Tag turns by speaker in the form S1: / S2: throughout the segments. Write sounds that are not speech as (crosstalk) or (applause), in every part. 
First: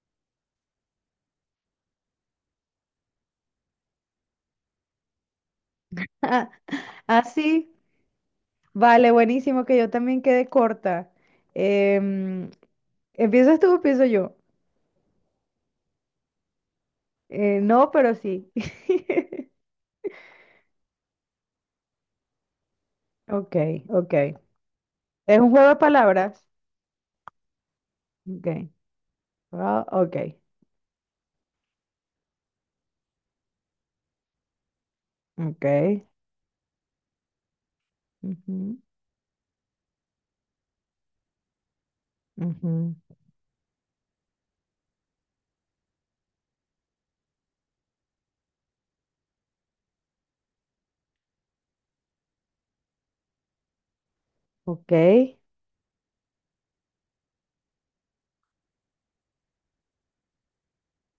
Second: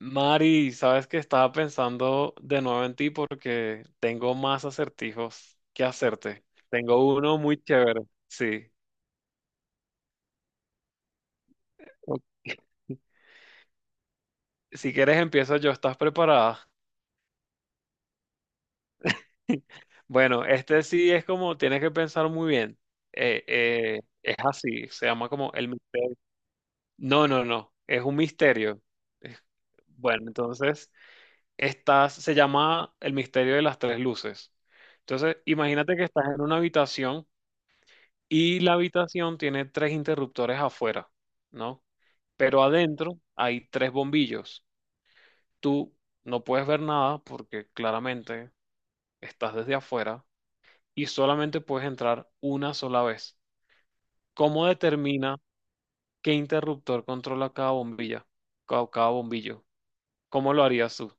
S1: Mari, sabes que estaba pensando de nuevo en ti porque tengo más acertijos que
S2: (laughs)
S1: hacerte.
S2: Ah,
S1: Tengo
S2: ah,
S1: uno muy
S2: sí.
S1: chévere. Sí.
S2: Vale, buenísimo, que yo también quede corta.
S1: Ok.
S2: Em, ¿Empiezas tú o empiezo yo?
S1: Si quieres empiezo yo, ¿estás preparada?
S2: No, pero sí. (laughs)
S1: (laughs) Bueno, este sí es como, tienes que pensar muy bien.
S2: Ok, ok.
S1: Es así, se llama
S2: ¿Es un
S1: como
S2: juego
S1: el...
S2: de
S1: mis-
S2: palabras?
S1: No, no, no, es un
S2: Ok.
S1: misterio. Es-
S2: Ah, ok,
S1: Bueno, entonces, estás, se llama el misterio de las tres luces. Entonces,
S2: ok.
S1: imagínate que estás en una habitación. Y la
S2: Ujú,
S1: habitación tiene tres interruptores afuera, ¿no? Pero
S2: ujú.
S1: adentro hay tres bombillos. Tú no puedes ver nada porque claramente estás desde afuera y solamente puedes entrar una sola vez. ¿Cómo
S2: Ok,
S1: determina qué interruptor controla cada bombilla, cada bombillo? ¿Cómo lo harías tú?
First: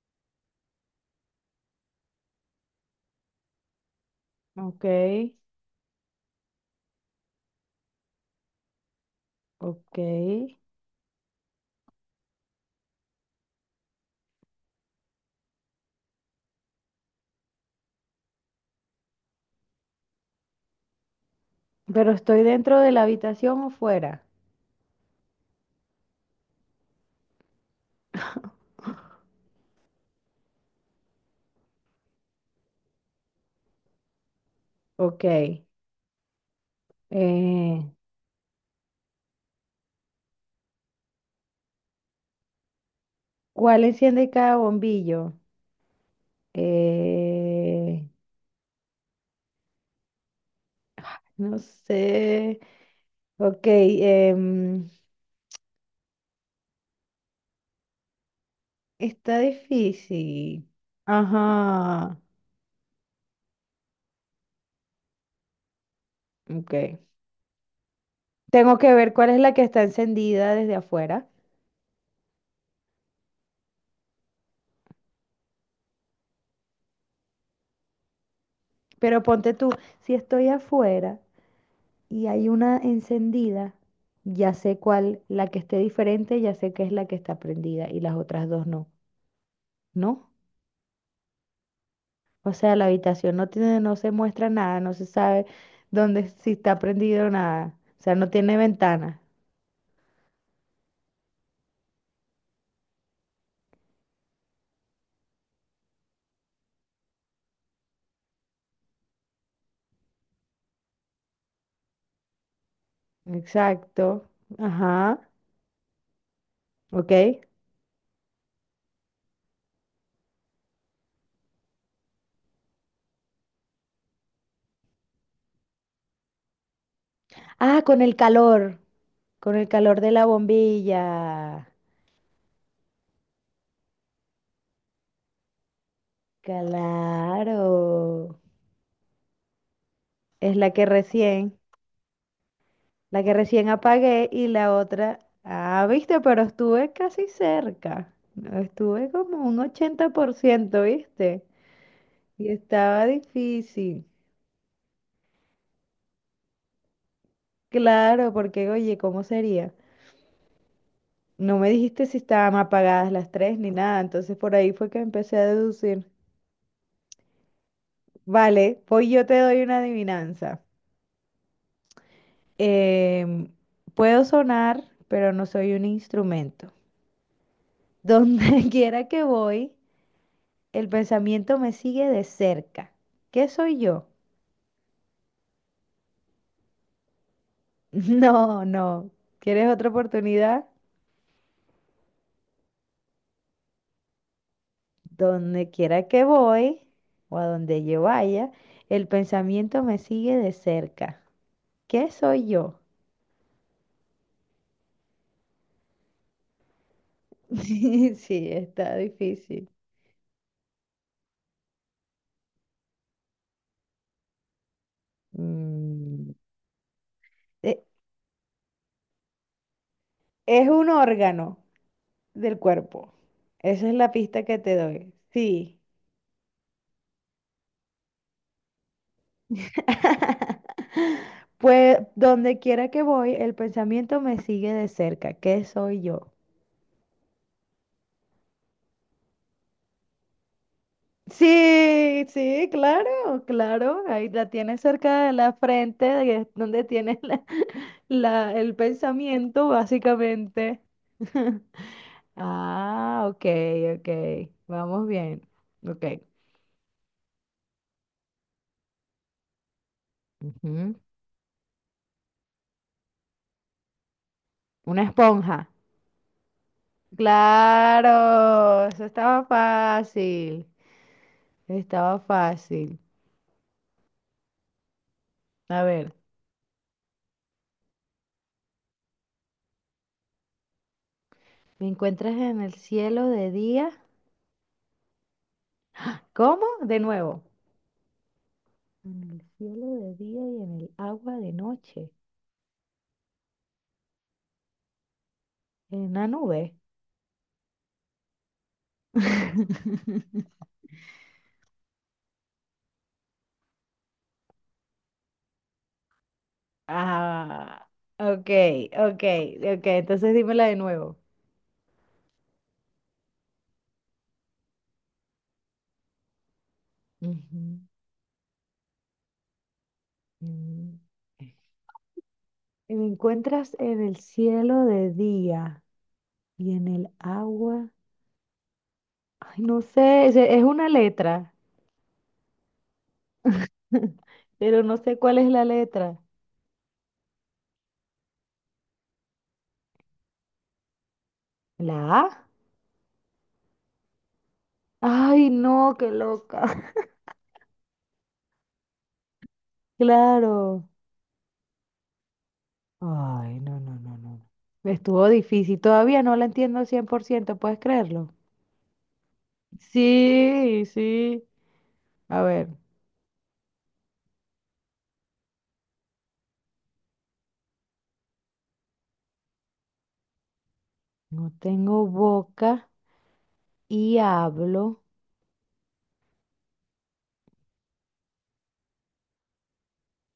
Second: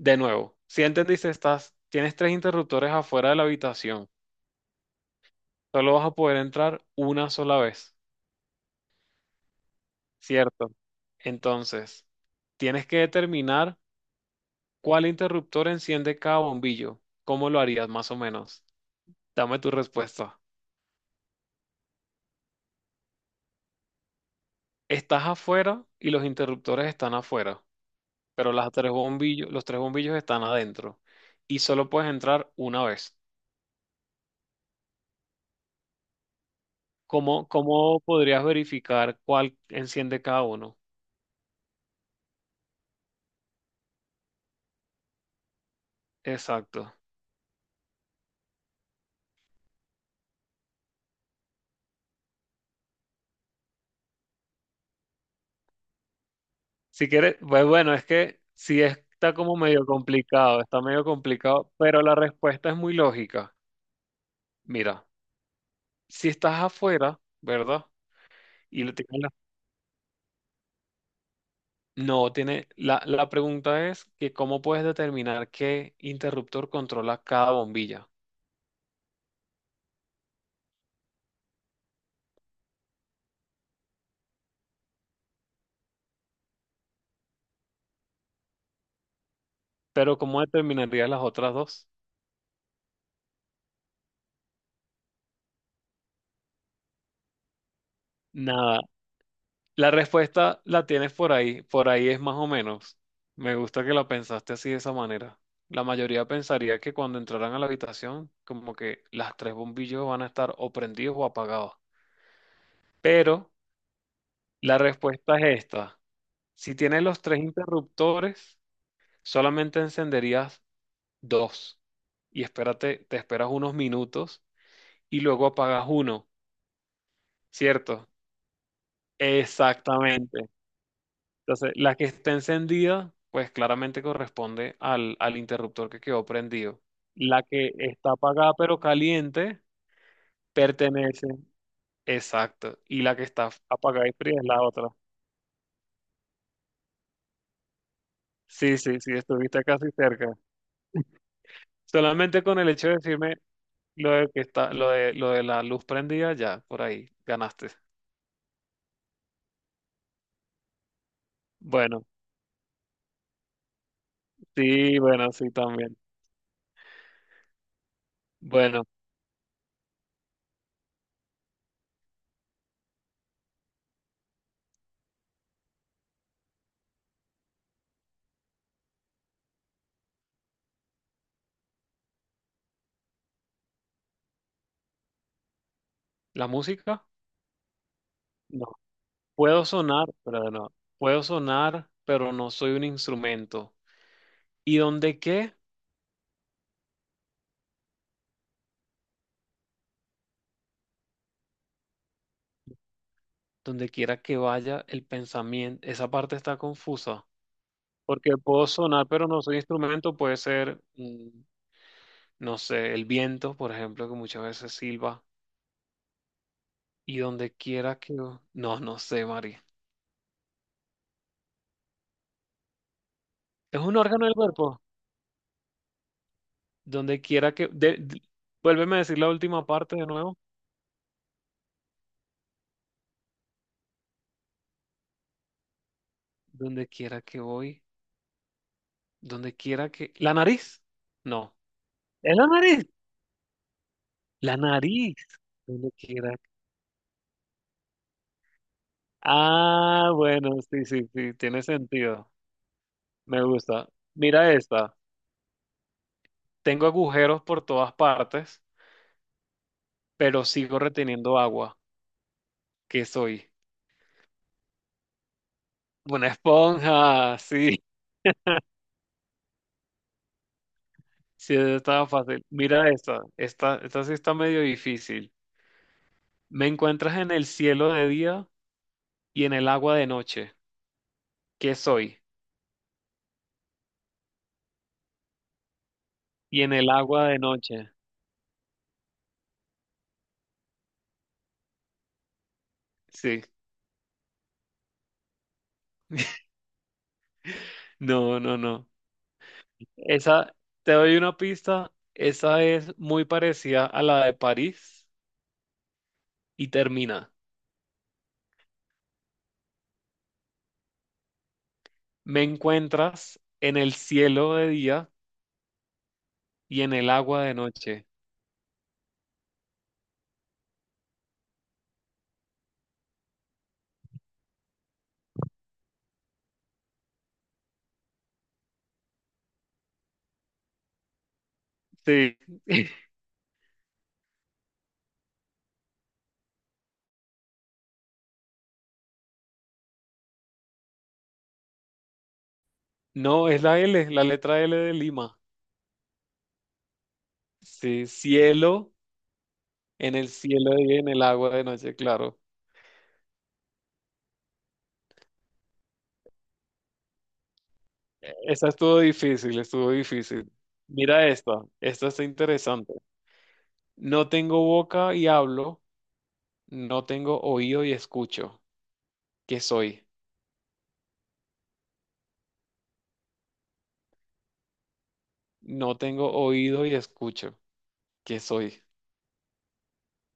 S1: De nuevo, si entendiste, estás, tienes tres interruptores afuera de la habitación.
S2: ok,
S1: Solo vas a poder entrar una sola vez.
S2: ok.
S1: Cierto. Entonces, tienes que determinar cuál interruptor enciende cada bombillo. ¿Cómo lo harías más o menos? Dame tu respuesta.
S2: Pero ¿estoy dentro de la habitación o fuera?
S1: Estás afuera y los interruptores están afuera, pero las tres bombillos, los tres bombillos están adentro y solo puedes entrar una vez.
S2: Ok.
S1: ¿Cómo,
S2: Eh,
S1: cómo podrías verificar cuál enciende cada uno?
S2: ¿Cuál enciende cada bombillo?
S1: Exacto.
S2: Eh, no sé. Ok,
S1: Si quieres, pues bueno, es que sí está
S2: está
S1: como medio complicado,
S2: difícil.
S1: está medio complicado, pero la
S2: Ajá,
S1: respuesta es muy lógica. Mira, si estás
S2: ok.
S1: afuera, ¿verdad?
S2: Tengo
S1: Y
S2: que
S1: le
S2: ver
S1: tienen
S2: cuál
S1: la-
S2: es la que está encendida desde afuera.
S1: No, tiene... La pregunta es que cómo puedes determinar qué interruptor controla cada bombilla.
S2: Pero ponte tú, si estoy afuera y hay una encendida, ya sé cuál, la que esté diferente, ya sé que es la que está prendida y las otras dos no,
S1: Pero
S2: ¿no?
S1: ¿cómo determinarías las otras dos?
S2: O sea, la habitación no tiene, no se muestra nada, no se sabe dónde, si está prendido o nada. O sea, no tiene
S1: Nada.
S2: ventana.
S1: La respuesta la tienes por ahí. Por ahí es más o menos. Me gusta que la pensaste así de esa manera. La mayoría pensaría que cuando entraran a la habitación, como que las tres bombillas van a estar o prendidos o apagados. Pero
S2: Exacto.
S1: la
S2: Ajá,
S1: respuesta es esta. Si tienes
S2: ok.
S1: los tres interruptores, solamente encenderías dos y espérate, te esperas unos minutos y luego apagas uno,
S2: Ah,
S1: ¿cierto?
S2: con el calor de la
S1: Exactamente.
S2: bombilla.
S1: Entonces, la que está encendida, pues claramente corresponde al interruptor que quedó prendido. La que está
S2: Claro.
S1: apagada pero caliente
S2: Es
S1: pertenece. Exacto. Y la
S2: la
S1: que
S2: que
S1: está
S2: recién
S1: apagada y
S2: apagué
S1: fría es
S2: y
S1: la
S2: la
S1: otra.
S2: otra. Ah, viste, pero estuve casi cerca. No,
S1: Sí, sí,
S2: estuve
S1: sí,
S2: como un
S1: estuviste casi
S2: ochenta por
S1: cerca.
S2: ciento, ¿viste?
S1: Solamente
S2: Y
S1: con el hecho de
S2: estaba
S1: decirme
S2: difícil.
S1: lo de que está, lo de la luz prendida, ya, por ahí, ganaste.
S2: Claro, porque oye, ¿cómo sería? No me dijiste
S1: Bueno,
S2: si estaban apagadas las tres ni nada, entonces por ahí fue que
S1: sí, bueno,
S2: empecé a
S1: sí también.
S2: deducir. Vale,
S1: Bueno,
S2: pues yo te doy una adivinanza. Em, Puedo sonar, pero no soy un instrumento. Donde (laughs) quiera que voy, el pensamiento me sigue de cerca. ¿Qué soy yo?
S1: la música,
S2: (laughs) No,
S1: no.
S2: no.
S1: Puedo
S2: ¿Quieres otra
S1: sonar, pero
S2: oportunidad?
S1: no. Puedo sonar, pero no soy un instrumento. ¿Y dónde qué?
S2: Donde quiera que voy o a donde yo vaya, el pensamiento me sigue de cerca. ¿Qué soy yo?
S1: Donde quiera que vaya el pensamiento, esa parte está confusa.
S2: (laughs)
S1: Porque
S2: Sí,
S1: puedo
S2: está
S1: sonar, pero no soy
S2: difícil.
S1: instrumento, puede ser, no sé, el viento, por ejemplo, que muchas veces silba.
S2: Mm,
S1: Y donde
S2: e-
S1: quiera que... No, no sé, Mari.
S2: es un órgano del cuerpo.
S1: ¿Es
S2: Esa es
S1: un
S2: la
S1: órgano del
S2: pista que te
S1: cuerpo?
S2: doy. Sí.
S1: Donde quiera que... de- Vuélveme a decir la última parte de nuevo.
S2: (laughs) Pues donde quiera que voy, el pensamiento me sigue de cerca. ¿Qué soy yo?
S1: Donde quiera que voy, donde quiera que... ¿La nariz? No.
S2: Sí,
S1: ¿Es la
S2: sí,
S1: nariz?
S2: claro, claro. Ahí la
S1: La
S2: tienes
S1: nariz.
S2: cerca de la
S1: Donde
S2: frente,
S1: quiera.
S2: de- es donde tienes la- (laughs) la- el pensamiento,
S1: Ah, bueno,
S2: básicamente.
S1: sí, sí, sí, tiene
S2: (laughs)
S1: sentido.
S2: Ah,
S1: Me
S2: ok,
S1: gusta.
S2: ok.
S1: Mira esta.
S2: Vamos bien. Ok.
S1: Tengo agujeros por todas partes, pero sigo
S2: Ujú.
S1: reteniendo agua. ¿Qué soy?
S2: Una esponja.
S1: Una esponja, (laughs) sí.
S2: Claro, eso estaba fácil.
S1: Sí, esa estaba
S2: Estaba
S1: fácil. Mira
S2: fácil.
S1: esta. Esta sí está medio difícil.
S2: A ver,
S1: Me encuentras en el cielo de día y en el agua de noche. ¿Qué
S2: ¿me
S1: soy?
S2: encuentras en el cielo de día?
S1: Y
S2: ¿Cómo?
S1: en el
S2: De
S1: agua de
S2: nuevo.
S1: noche.
S2: En el cielo de día y en el agua de noche.
S1: Sí.
S2: En una
S1: (laughs)
S2: nube.
S1: No, no, no. Esa,
S2: (laughs)
S1: te doy una pista. Esa es muy parecida a la de París y termina.
S2: Ah, ok, ok, ok. Entonces dímela de nuevo.
S1: Me encuentras en el cielo de día y en el agua de
S2: Ujú,
S1: noche.
S2: ujú. Me encuentras en el cielo de día y en el agua. Ay, no sé, es una letra.
S1: Sí. (laughs)
S2: (laughs) Pero no sé cuál es la letra. ¿La A?
S1: No, es la L, la letra L de Lima.
S2: Ay, no, qué loca. (laughs)
S1: Sí, cielo, en el cielo de
S2: Claro.
S1: día y en el agua de noche, claro.
S2: Ay, no, no, no, no. Estuvo difícil. Todavía no la entiendo al 100%. ¿Puedes creerlo?
S1: Esa estuvo difícil, estuvo difícil.
S2: Sí,
S1: Mira
S2: sí.
S1: esta, esta está
S2: A ver,
S1: interesante. No tengo boca y hablo. No tengo oído y escucho. ¿Qué soy?
S2: no tengo boca y hablo.
S1: No tengo oído y escucho. ¿Qué soy?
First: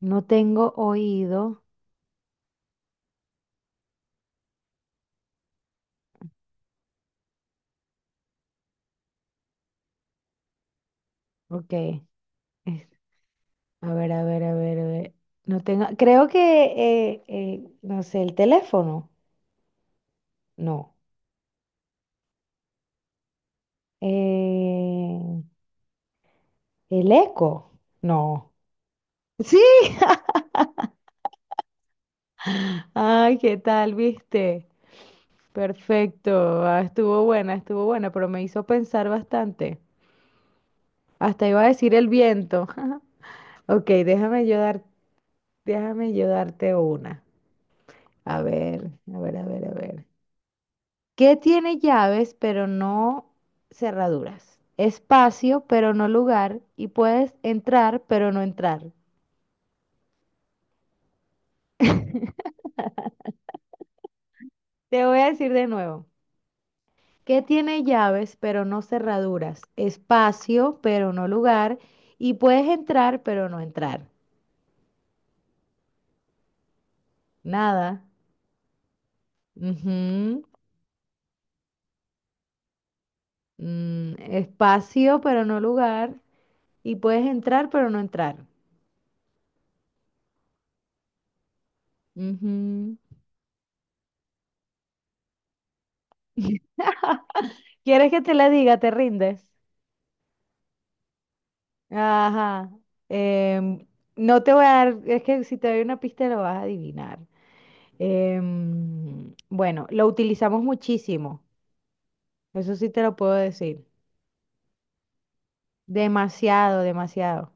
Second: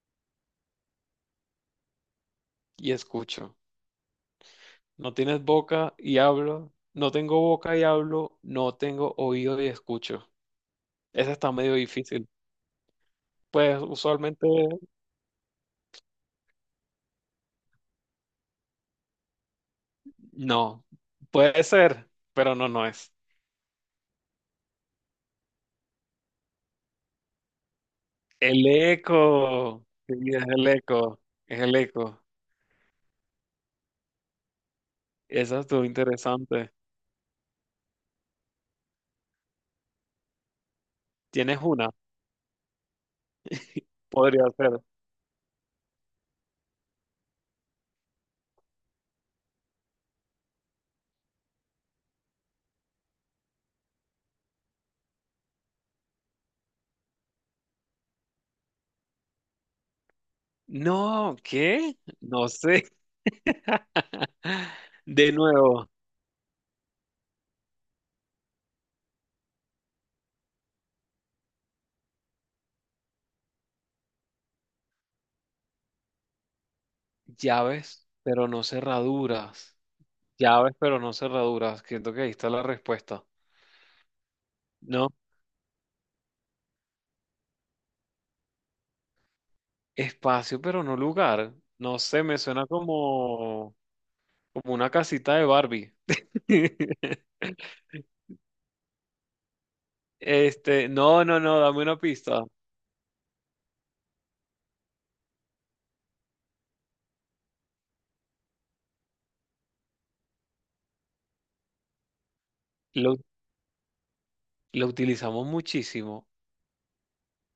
S2: No tengo oído.
S1: Y escucho. No tienes boca y hablo. No tengo boca y hablo. No tengo oído y escucho. Esa está
S2: Ok,
S1: medio difícil. Pues
S2: a ver, a ver,
S1: usualmente
S2: a ver, a ver. No tengo. Creo que, no sé, el teléfono.
S1: no.
S2: No.
S1: Puede ser, pero no, no es.
S2: Eh, ¿El eco? No.
S1: El
S2: Sí.
S1: eco. Sí, es el eco. Es el eco.
S2: Ay, ¿qué tal, viste?
S1: Esa estuvo
S2: Perfecto.
S1: interesante.
S2: Ah, estuvo buena, pero me hizo pensar bastante. Hasta
S1: ¿Tienes
S2: iba a
S1: una?
S2: decir el viento. (laughs) Ok,
S1: Podría
S2: déjame yo
S1: ser.
S2: dar, déjame yo darte una. A ver, a ver, a ver, a ver. ¿Qué tiene llaves pero no cerraduras? Espacio pero no lugar y puedes entrar pero no entrar.
S1: No, ¿qué? No sé. (laughs)
S2: Te voy a
S1: De
S2: decir de
S1: nuevo,
S2: nuevo. Que tiene llaves pero no cerraduras, espacio pero no lugar, y puedes entrar pero no entrar. Nada.
S1: llaves, pero no cerraduras.
S2: Ujú.
S1: Llaves, pero no cerraduras. Siento que ahí está la respuesta.
S2: Mm,
S1: No,
S2: espacio pero no lugar, y puedes entrar pero no entrar.
S1: espacio, pero no lugar. No sé, me suena
S2: Ujú.
S1: como, como una casita de Barbie.
S2: (laughs)
S1: (laughs)
S2: ¿Quieres que te la diga? ¿Te rindes?
S1: Este, no, no, no, dame una pista.
S2: Ajá. Em, no te voy a dar, es que si te doy una pista lo vas a adivinar. Bueno, lo utilizamos muchísimo, eso sí te lo
S1: Lo,
S2: puedo decir.
S1: lo utilizamos muchísimo.
S2: Demasiado, demasiado.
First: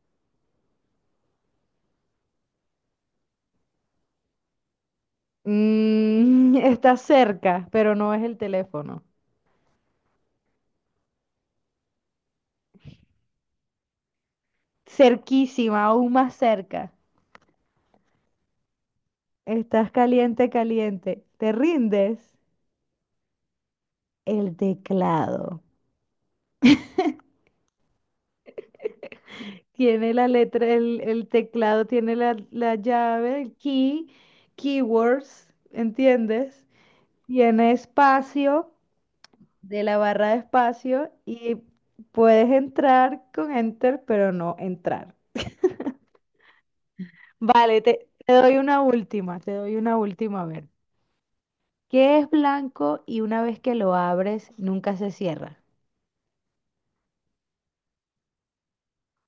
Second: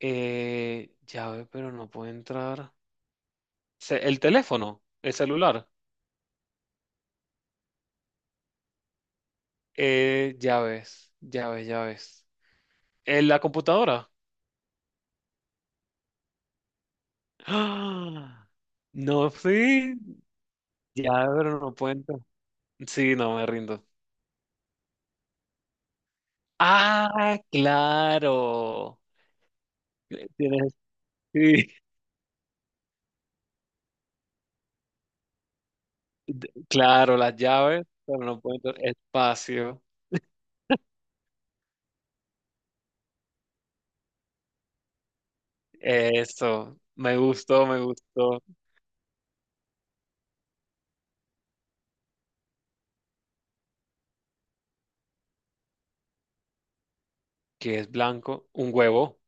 S1: Llave, pero no puede entrar. Se- El teléfono, el celular.
S2: Mm, (laughs) está cerca, pero no es el teléfono.
S1: Llaves en la computadora.
S2: Cerquísima, aún más cerca.
S1: ¡Ah! No,
S2: Estás
S1: sí,
S2: caliente,
S1: ya,
S2: caliente. ¿Te
S1: pero no cuenta.
S2: rindes?
S1: Sí, no me rindo.
S2: El teclado.
S1: Ah, claro.
S2: Tiene la letra,
S1: Tienes,
S2: el
S1: sí,
S2: teclado tiene la llave, el key, keywords, ¿entiendes?
S1: (laughs) claro, las
S2: Tiene
S1: llaves, pero no
S2: espacio
S1: cuento espacio.
S2: de la barra de espacio y puedes entrar con enter, pero no entrar.
S1: Eso, me gustó,
S2: Vale,
S1: me
S2: te
S1: gustó.
S2: doy una última, te doy una última, a ver. ¿Qué es blanco y una vez que lo abres, nunca se cierra?
S1: ¿Qué es blanco? Un huevo,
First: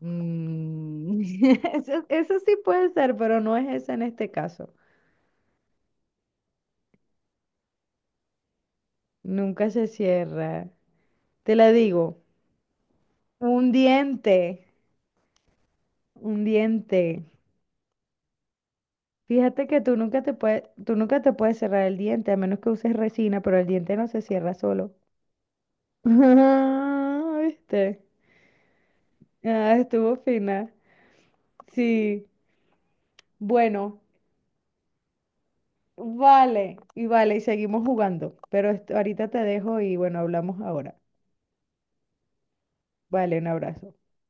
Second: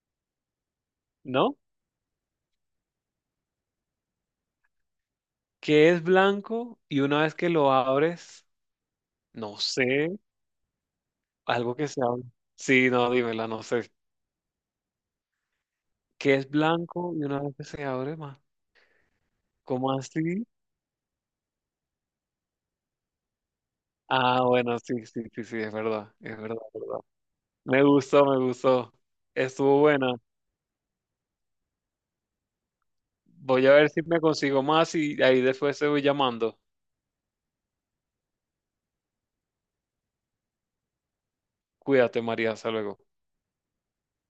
S2: Mm,
S1: ¿no?
S2: (laughs) eso sí puede ser, pero no es esa en este caso.
S1: ¿Qué es blanco? Y una vez que lo abres, no
S2: Nunca se
S1: sé,
S2: cierra. Te la
S1: algo que se
S2: digo,
S1: abre. Sí, no, dímela, no
S2: un
S1: sé.
S2: diente,
S1: ¿Qué
S2: un
S1: es blanco
S2: diente.
S1: y una vez que se abre, más?
S2: Fíjate que
S1: ¿Cómo
S2: tú nunca te
S1: así?
S2: puedes, tú nunca te puedes cerrar el diente, a menos que uses resina, pero el diente no se
S1: Ah,
S2: cierra
S1: bueno,
S2: solo.
S1: sí, sí, sí, sí, es
S2: (laughs)
S1: verdad, es verdad, es verdad.
S2: Ah,
S1: Me
S2: ¿viste?
S1: gustó, me gustó.
S2: Ah,
S1: Estuvo
S2: estuvo
S1: buena.
S2: fina. Sí.
S1: Voy a ver
S2: Bueno.
S1: si me consigo más y ahí después te voy llamando.
S2: Vale, y vale, y seguimos jugando. Pero esto- ahorita te dejo y bueno, hablamos ahora.
S1: Cuídate, María, hasta luego.
S2: Vale, un abrazo.